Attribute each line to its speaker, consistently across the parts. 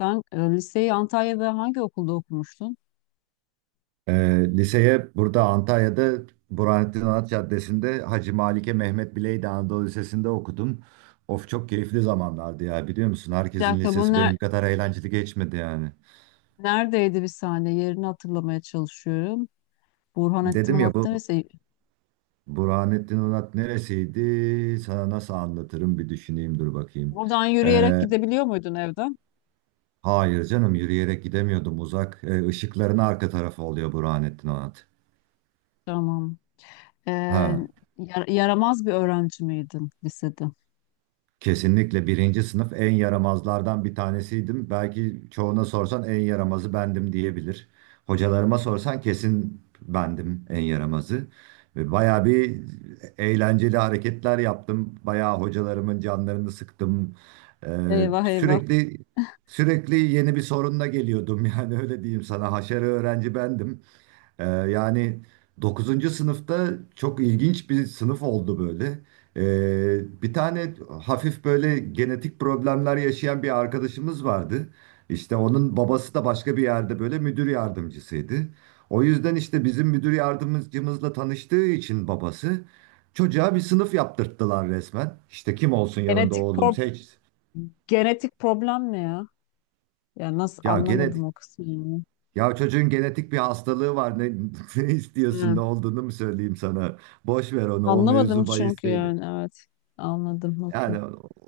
Speaker 1: Sen liseyi Antalya'da hangi okulda okumuştun?
Speaker 2: Liseye burada Antalya'da Burhanettin Anıt Caddesi'nde Hacı Malike Mehmet Bileydi Anadolu Lisesi'nde okudum. Of, çok keyifli zamanlardı ya, biliyor musun?
Speaker 1: Bir
Speaker 2: Herkesin
Speaker 1: dakika,
Speaker 2: lisesi benim kadar eğlenceli geçmedi yani.
Speaker 1: neredeydi, bir saniye, yerini hatırlamaya çalışıyorum. Burhanettin
Speaker 2: Dedim ya,
Speaker 1: Anıt'ta
Speaker 2: bu
Speaker 1: lise.
Speaker 2: Burhanettin Anıt neresiydi? Sana nasıl anlatırım, bir düşüneyim, dur bakayım.
Speaker 1: Buradan yürüyerek
Speaker 2: Ee,
Speaker 1: gidebiliyor muydun evden?
Speaker 2: hayır canım, yürüyerek gidemiyordum, uzak. Işıkların arka tarafı oluyor Burhanettin Anıt.
Speaker 1: Tamam. Ee,
Speaker 2: Ha.
Speaker 1: Yaramaz bir öğrenci miydin lisede?
Speaker 2: Kesinlikle birinci sınıf en yaramazlardan bir tanesiydim. Belki çoğuna sorsan en yaramazı bendim diyebilir. Hocalarıma sorsan kesin bendim en yaramazı. Ve bayağı bir eğlenceli hareketler yaptım. Bayağı hocalarımın canlarını sıktım. Ee,
Speaker 1: Eyvah eyvah.
Speaker 2: sürekli sürekli yeni bir sorunla geliyordum. Yani öyle diyeyim sana. Haşere öğrenci bendim. Yani dokuzuncu sınıfta çok ilginç bir sınıf oldu böyle. Bir tane hafif böyle genetik problemler yaşayan bir arkadaşımız vardı. İşte onun babası da başka bir yerde böyle müdür yardımcısıydı. O yüzden işte bizim müdür yardımcımızla tanıştığı için babası çocuğa bir sınıf yaptırttılar resmen. İşte kim olsun yanında
Speaker 1: Genetik
Speaker 2: oğlum,
Speaker 1: pro-
Speaker 2: seç.
Speaker 1: Genetik problem ne ya? Ya nasıl,
Speaker 2: Ya gene
Speaker 1: anlamadım o kısmı yani.
Speaker 2: Ya, çocuğun genetik bir hastalığı var. Ne istiyorsun?
Speaker 1: Hı.
Speaker 2: Ne olduğunu mu söyleyeyim sana? Boş ver onu. O
Speaker 1: Anlamadım
Speaker 2: mevzu bahis
Speaker 1: çünkü,
Speaker 2: değil.
Speaker 1: yani, evet. Anladım,
Speaker 2: Yani
Speaker 1: okey.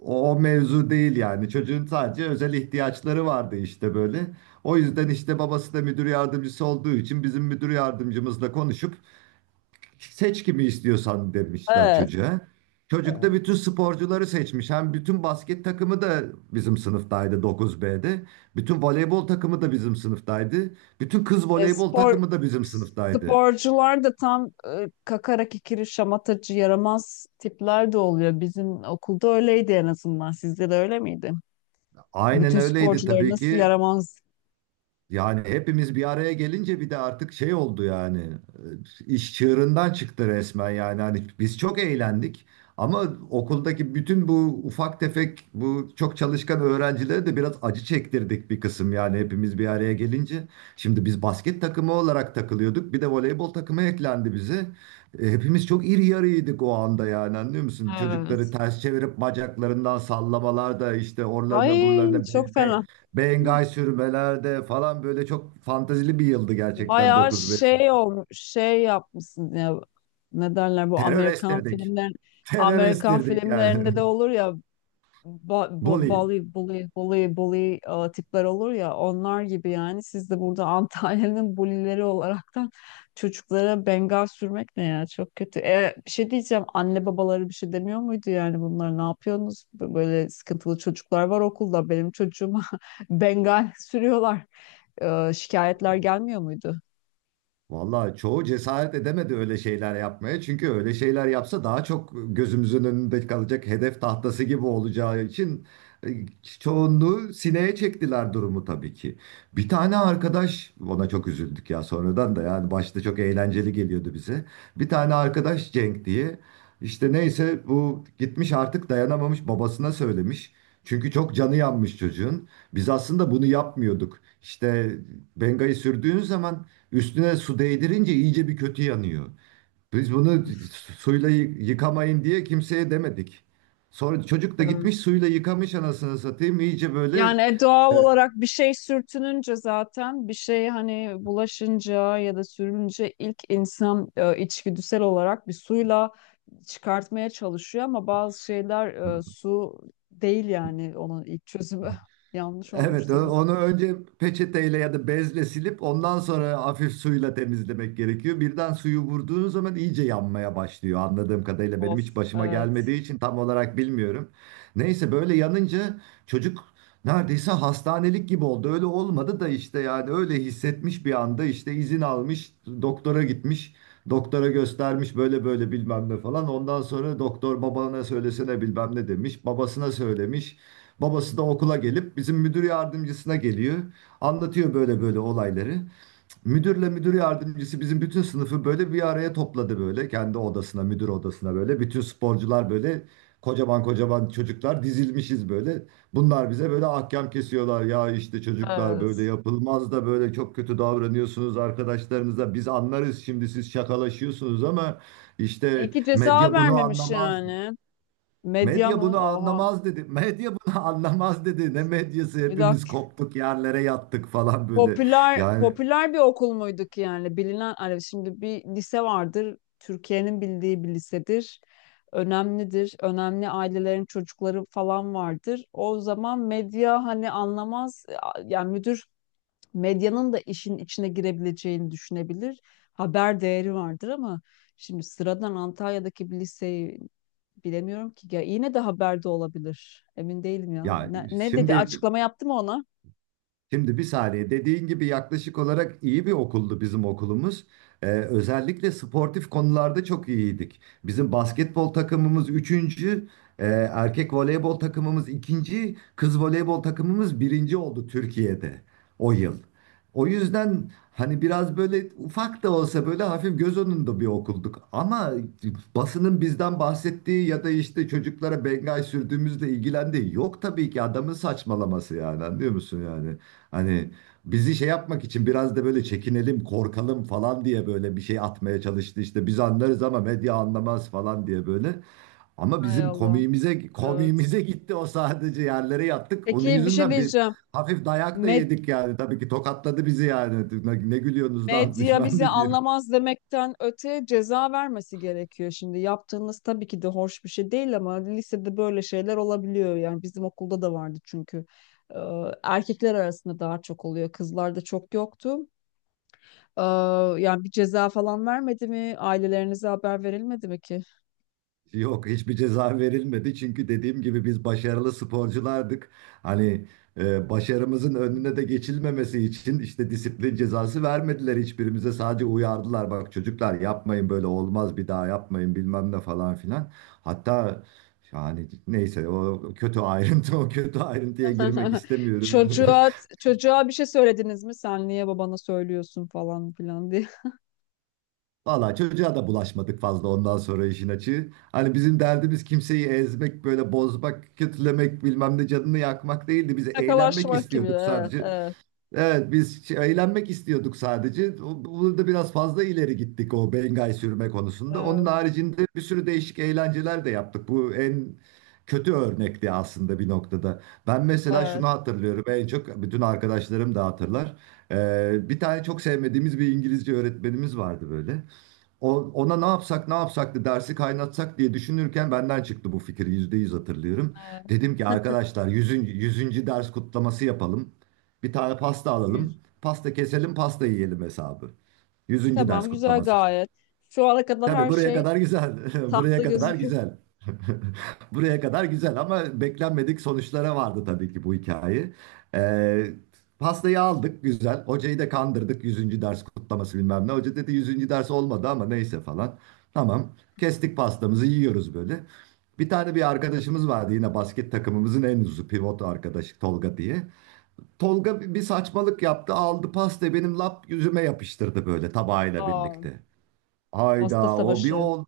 Speaker 2: o mevzu değil yani. Çocuğun sadece özel ihtiyaçları vardı işte böyle. O yüzden işte babası da müdür yardımcısı olduğu için bizim müdür yardımcımızla konuşup seç kimi istiyorsan demişler çocuğa. Çocuk da bütün
Speaker 1: Evet.
Speaker 2: sporcuları seçmiş. Hem bütün basket takımı da bizim sınıftaydı, 9B'de. Bütün voleybol takımı da bizim sınıftaydı. Bütün kız
Speaker 1: E,
Speaker 2: voleybol
Speaker 1: spor
Speaker 2: takımı da bizim sınıftaydı.
Speaker 1: Sporcular da tam kakara kikiri şamatacı yaramaz tipler de oluyor. Bizim okulda öyleydi en azından. Sizde de öyle miydi?
Speaker 2: Aynen
Speaker 1: Bütün
Speaker 2: öyleydi
Speaker 1: sporcular
Speaker 2: tabii
Speaker 1: nasıl
Speaker 2: ki.
Speaker 1: yaramaz?
Speaker 2: Yani hepimiz bir araya gelince bir de artık şey oldu yani, iş çığırından çıktı resmen. Yani hani biz çok eğlendik ama okuldaki bütün bu ufak tefek, bu çok çalışkan öğrencilere de biraz acı çektirdik bir kısım, yani hepimiz bir araya gelince. Şimdi biz basket takımı olarak takılıyorduk, bir de voleybol takımı eklendi bize. Hepimiz çok iri yarıydık o anda, yani anlıyor musun? Çocukları
Speaker 1: Evet.
Speaker 2: ters çevirip bacaklarından sallamalar da, işte oralarına
Speaker 1: Ay,
Speaker 2: buralarına
Speaker 1: çok
Speaker 2: değme,
Speaker 1: fena.
Speaker 2: bengay sürmelerde falan, böyle çok fantazili bir yıldı gerçekten
Speaker 1: Bayağı
Speaker 2: dokuz beş.
Speaker 1: şey olmuş, şey yapmışsın ya. Ne derler bu
Speaker 2: Terör
Speaker 1: Amerikan
Speaker 2: estirdik.
Speaker 1: filmler,
Speaker 2: Terör
Speaker 1: Amerikan
Speaker 2: estirdik yani.
Speaker 1: filmlerinde de olur ya,
Speaker 2: Bully.
Speaker 1: balı, bully bully bully, tipler olur ya, onlar gibi yani. Siz de burada Antalya'nın bulileri olaraktan çocuklara bengal sürmek ne ya, çok kötü. Bir şey diyeceğim, anne babaları bir şey demiyor muydu, yani bunlar ne yapıyorsunuz? Böyle sıkıntılı çocuklar var okulda, benim çocuğuma bengal sürüyorlar. Şikayetler gelmiyor muydu?
Speaker 2: Vallahi çoğu cesaret edemedi öyle şeyler yapmaya. Çünkü öyle şeyler yapsa daha çok gözümüzün önünde kalacak, hedef tahtası gibi olacağı için e, çoğunluğu sineye çektiler durumu tabii ki. Bir tane arkadaş, ona çok üzüldük ya sonradan da, yani başta çok eğlenceli geliyordu bize. Bir tane arkadaş, Cenk diye, işte neyse, bu gitmiş artık dayanamamış babasına söylemiş. Çünkü çok canı yanmış çocuğun. Biz aslında bunu yapmıyorduk. İşte Benga'yı sürdüğün zaman, üstüne su değdirince iyice bir kötü yanıyor. Biz bunu suyla yıkamayın diye kimseye demedik. Sonra çocuk da
Speaker 1: Of.
Speaker 2: gitmiş suyla yıkamış, anasını satayım. İyice böyle.
Speaker 1: Yani doğal
Speaker 2: Evet.
Speaker 1: olarak bir şey sürtününce, zaten bir şey, hani, bulaşınca ya da sürünce ilk insan içgüdüsel olarak bir suyla çıkartmaya çalışıyor ama bazı şeyler su değil yani onun ilk çözümü. Yanlış olmuş
Speaker 2: Evet,
Speaker 1: tabii.
Speaker 2: onu önce peçeteyle ya da bezle silip ondan sonra hafif suyla temizlemek gerekiyor. Birden suyu vurduğunuz zaman iyice yanmaya başlıyor. Anladığım kadarıyla, benim
Speaker 1: Of,
Speaker 2: hiç başıma
Speaker 1: evet.
Speaker 2: gelmediği için tam olarak bilmiyorum. Neyse, böyle yanınca çocuk neredeyse hastanelik gibi oldu. Öyle olmadı da, işte yani öyle hissetmiş bir anda, işte izin almış, doktora gitmiş. Doktora göstermiş böyle böyle bilmem ne falan. Ondan sonra doktor babana söylesene bilmem ne demiş. Babasına söylemiş. Babası da okula gelip bizim müdür yardımcısına geliyor. Anlatıyor böyle böyle olayları. Müdürle müdür yardımcısı bizim bütün sınıfı böyle bir araya topladı böyle. Kendi odasına, müdür odasına böyle. Bütün sporcular böyle, kocaman kocaman çocuklar dizilmişiz böyle. Bunlar bize böyle ahkam kesiyorlar. Ya işte çocuklar böyle
Speaker 1: Evet.
Speaker 2: yapılmaz da, böyle çok kötü davranıyorsunuz arkadaşlarınıza. Biz anlarız şimdi siz şakalaşıyorsunuz ama
Speaker 1: İyi
Speaker 2: işte
Speaker 1: ki ceza
Speaker 2: medya bunu
Speaker 1: vermemiş
Speaker 2: anlamaz.
Speaker 1: yani. Medya
Speaker 2: Medya
Speaker 1: mı?
Speaker 2: bunu
Speaker 1: Oha.
Speaker 2: anlamaz dedi. Medya bunu anlamaz dedi. Ne medyası,
Speaker 1: Bir
Speaker 2: hepimiz
Speaker 1: dakika.
Speaker 2: koptuk yerlere yattık falan böyle.
Speaker 1: Popüler
Speaker 2: Yani
Speaker 1: popüler bir okul muyduk yani, bilinen, hani şimdi bir lise vardır Türkiye'nin bildiği, bir lisedir, önemlidir, önemli ailelerin çocukları falan vardır, o zaman medya hani anlamaz yani, müdür medyanın da işin içine girebileceğini düşünebilir, haber değeri vardır. Ama şimdi sıradan Antalya'daki bir liseyi, bilemiyorum ki ya, yine de haberde olabilir, emin değilim ya.
Speaker 2: ya
Speaker 1: Ne, ne dedi,
Speaker 2: şimdi
Speaker 1: açıklama yaptı mı ona?
Speaker 2: Şimdi bir saniye, dediğin gibi yaklaşık olarak iyi bir okuldu bizim okulumuz. Özellikle sportif konularda çok iyiydik. Bizim basketbol takımımız üçüncü, e, erkek voleybol takımımız ikinci, kız voleybol takımımız birinci oldu Türkiye'de o yıl. O yüzden hani biraz böyle ufak da olsa, böyle hafif göz önünde bir okulduk. Ama basının bizden bahsettiği ya da işte çocuklara bengay sürdüğümüzle ilgilendiği yok tabii ki, adamın saçmalaması yani, anlıyor musun yani? Hani bizi şey yapmak için biraz da böyle çekinelim, korkalım falan diye böyle bir şey atmaya çalıştı. İşte biz anlarız ama medya anlamaz falan diye böyle. Ama
Speaker 1: Hay
Speaker 2: bizim
Speaker 1: Allah,
Speaker 2: komiğimize
Speaker 1: evet.
Speaker 2: komiğimize gitti o, sadece yerlere yattık. Onun
Speaker 1: Peki bir şey
Speaker 2: yüzünden bir
Speaker 1: diyeceğim.
Speaker 2: hafif dayak da
Speaker 1: Med-
Speaker 2: yedik yani. Tabii ki tokatladı bizi yani. Ne, ne gülüyorsunuz lan
Speaker 1: Medya
Speaker 2: bilmem
Speaker 1: bizi
Speaker 2: ne diye.
Speaker 1: anlamaz demekten öte ceza vermesi gerekiyor şimdi. Yaptığınız tabii ki de hoş bir şey değil ama lisede böyle şeyler olabiliyor. Yani bizim okulda da vardı çünkü. Ee, Erkekler arasında daha çok oluyor. Kızlarda çok yoktu. Ee, Yani bir ceza falan vermedi mi? Ailelerinize haber verilmedi mi ki?
Speaker 2: Yok, hiçbir ceza verilmedi çünkü dediğim gibi biz başarılı sporculardık. Hani başarımızın önüne de geçilmemesi için, işte disiplin cezası vermediler hiçbirimize, sadece uyardılar. Bak çocuklar, yapmayın, böyle olmaz, bir daha yapmayın, bilmem ne falan filan. Hatta, yani neyse, o kötü ayrıntı o kötü ayrıntıya girmek istemiyorum.
Speaker 1: Çocuğa çocuğa bir şey söylediniz mi? Sen niye babana söylüyorsun falan filan diye.
Speaker 2: Valla çocuğa da bulaşmadık fazla ondan sonra, işin açığı. Hani bizim derdimiz kimseyi ezmek, böyle bozmak, kötülemek, bilmem ne canını yakmak değildi. Biz
Speaker 1: Ne kadar
Speaker 2: eğlenmek
Speaker 1: şımarık gibi.
Speaker 2: istiyorduk
Speaker 1: Evet,
Speaker 2: sadece.
Speaker 1: evet,
Speaker 2: Evet, biz eğlenmek istiyorduk sadece. Burada biraz fazla ileri gittik o bengay sürme konusunda. Onun
Speaker 1: evet.
Speaker 2: haricinde bir sürü değişik eğlenceler de yaptık. Bu en kötü örnekti aslında bir noktada. Ben mesela şunu
Speaker 1: Evet,
Speaker 2: hatırlıyorum en çok, bütün arkadaşlarım da hatırlar. Bir tane çok sevmediğimiz bir İngilizce öğretmenimiz vardı böyle. Ona ne yapsak ne yapsaktı, dersi kaynatsak diye düşünürken benden çıktı bu fikir. Yüzde yüz hatırlıyorum.
Speaker 1: evet.
Speaker 2: Dedim ki arkadaşlar, yüzüncü 100. ders kutlaması yapalım. Bir tane pasta
Speaker 1: Yüz.
Speaker 2: alalım. Pasta keselim pasta yiyelim hesabı. Yüzüncü ders
Speaker 1: Tamam, güzel
Speaker 2: kutlaması işte.
Speaker 1: gayet. Şu ana kadar
Speaker 2: Tabii
Speaker 1: her
Speaker 2: buraya
Speaker 1: şey
Speaker 2: kadar güzel. Buraya
Speaker 1: tatlı
Speaker 2: kadar
Speaker 1: gözüküyor.
Speaker 2: güzel. Buraya kadar güzel ama beklenmedik sonuçlara vardı tabii ki bu hikaye. Ee, Pastayı aldık güzel. Hocayı da kandırdık, yüzüncü ders kutlaması bilmem ne. Hoca dedi yüzüncü ders olmadı ama neyse falan. Tamam. Kestik pastamızı, yiyoruz böyle. Bir tane bir arkadaşımız vardı yine, basket takımımızın en uzuzu pivot arkadaşı, Tolga diye. Tolga bir saçmalık yaptı, aldı pastayı benim lap yüzüme yapıştırdı böyle tabağıyla
Speaker 1: Aa,
Speaker 2: birlikte.
Speaker 1: pasta
Speaker 2: Hayda, o bir
Speaker 1: savaşı.
Speaker 2: o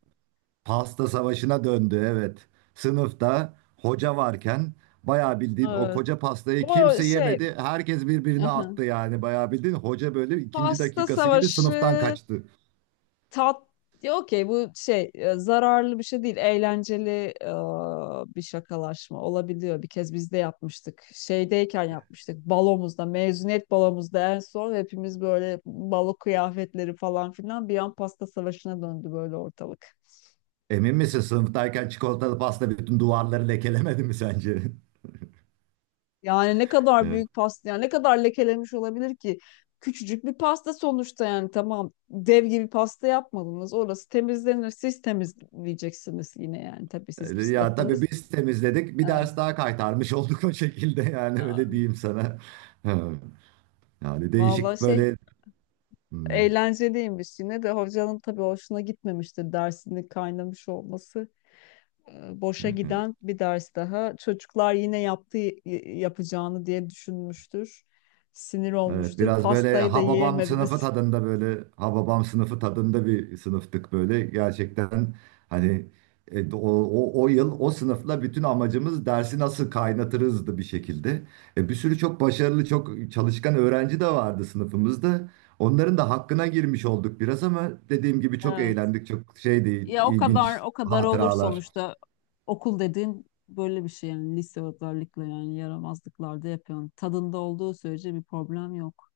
Speaker 2: pasta savaşına döndü, evet. Sınıfta hoca varken bayağı bildiğin o
Speaker 1: Evet.
Speaker 2: koca pastayı
Speaker 1: O
Speaker 2: kimse
Speaker 1: şey,
Speaker 2: yemedi. Herkes birbirine
Speaker 1: aha,
Speaker 2: attı yani, bayağı bildiğin hoca böyle ikinci
Speaker 1: pasta
Speaker 2: dakikası gibi sınıftan
Speaker 1: savaşı,
Speaker 2: kaçtı.
Speaker 1: tat. Ya okey, bu şey zararlı bir şey değil. Eğlenceli bir şakalaşma olabiliyor. Bir kez biz de yapmıştık. Şeydeyken yapmıştık. Balomuzda, mezuniyet balomuzda en son, hepimiz böyle balo kıyafetleri falan filan, bir an pasta savaşına döndü böyle ortalık.
Speaker 2: Emin misin sınıftayken çikolatalı pasta bütün duvarları lekelemedi mi sence?
Speaker 1: Yani ne kadar büyük pasta, yani ne kadar lekelemiş olabilir ki? Küçücük bir pasta sonuçta yani, tamam dev gibi pasta yapmadınız. Orası temizlenir. Siz temizleyeceksiniz yine yani, tabii siz
Speaker 2: Evet. Ya tabii
Speaker 1: pislettiniz.
Speaker 2: biz temizledik, bir
Speaker 1: Ha.
Speaker 2: ders daha kaytarmış olduk o şekilde yani öyle diyeyim sana. Yani
Speaker 1: Vallahi
Speaker 2: değişik
Speaker 1: şey,
Speaker 2: böyle... Hmm,
Speaker 1: eğlenceliymiş yine de, hocanın tabii hoşuna gitmemiştir dersinin kaynamış olması. Boşa
Speaker 2: evet.
Speaker 1: giden bir ders daha. Çocuklar yine yaptığı yapacağını diye düşünmüştür. Sinir
Speaker 2: Evet,
Speaker 1: olmuştur.
Speaker 2: biraz böyle
Speaker 1: Pastayı da
Speaker 2: Hababam sınıfı
Speaker 1: yiyemediniz.
Speaker 2: tadında, böyle Hababam sınıfı tadında bir sınıftık böyle. Gerçekten hani o yıl o sınıfla bütün amacımız dersi nasıl kaynatırızdı bir şekilde. Bir sürü çok başarılı, çok çalışkan öğrenci de vardı sınıfımızda. Onların da hakkına girmiş olduk biraz ama dediğim gibi çok
Speaker 1: Ha.
Speaker 2: eğlendik. Çok şeydi,
Speaker 1: Ya o kadar
Speaker 2: ilginç
Speaker 1: o kadar olur
Speaker 2: hatıralar.
Speaker 1: sonuçta. Okul dediğin böyle bir şey yani, lise özellikle, yani yaramazlıklarda yapıyorsun. Tadında olduğu sürece bir problem yok.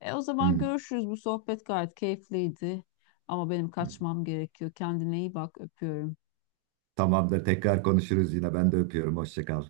Speaker 1: E o zaman
Speaker 2: Hı,
Speaker 1: görüşürüz. Bu sohbet gayet keyifliydi. Ama benim
Speaker 2: hı.
Speaker 1: kaçmam gerekiyor. Kendine iyi bak. Öpüyorum.
Speaker 2: Tamamdır, tekrar konuşuruz yine. Ben de öpüyorum. Hoşça kal.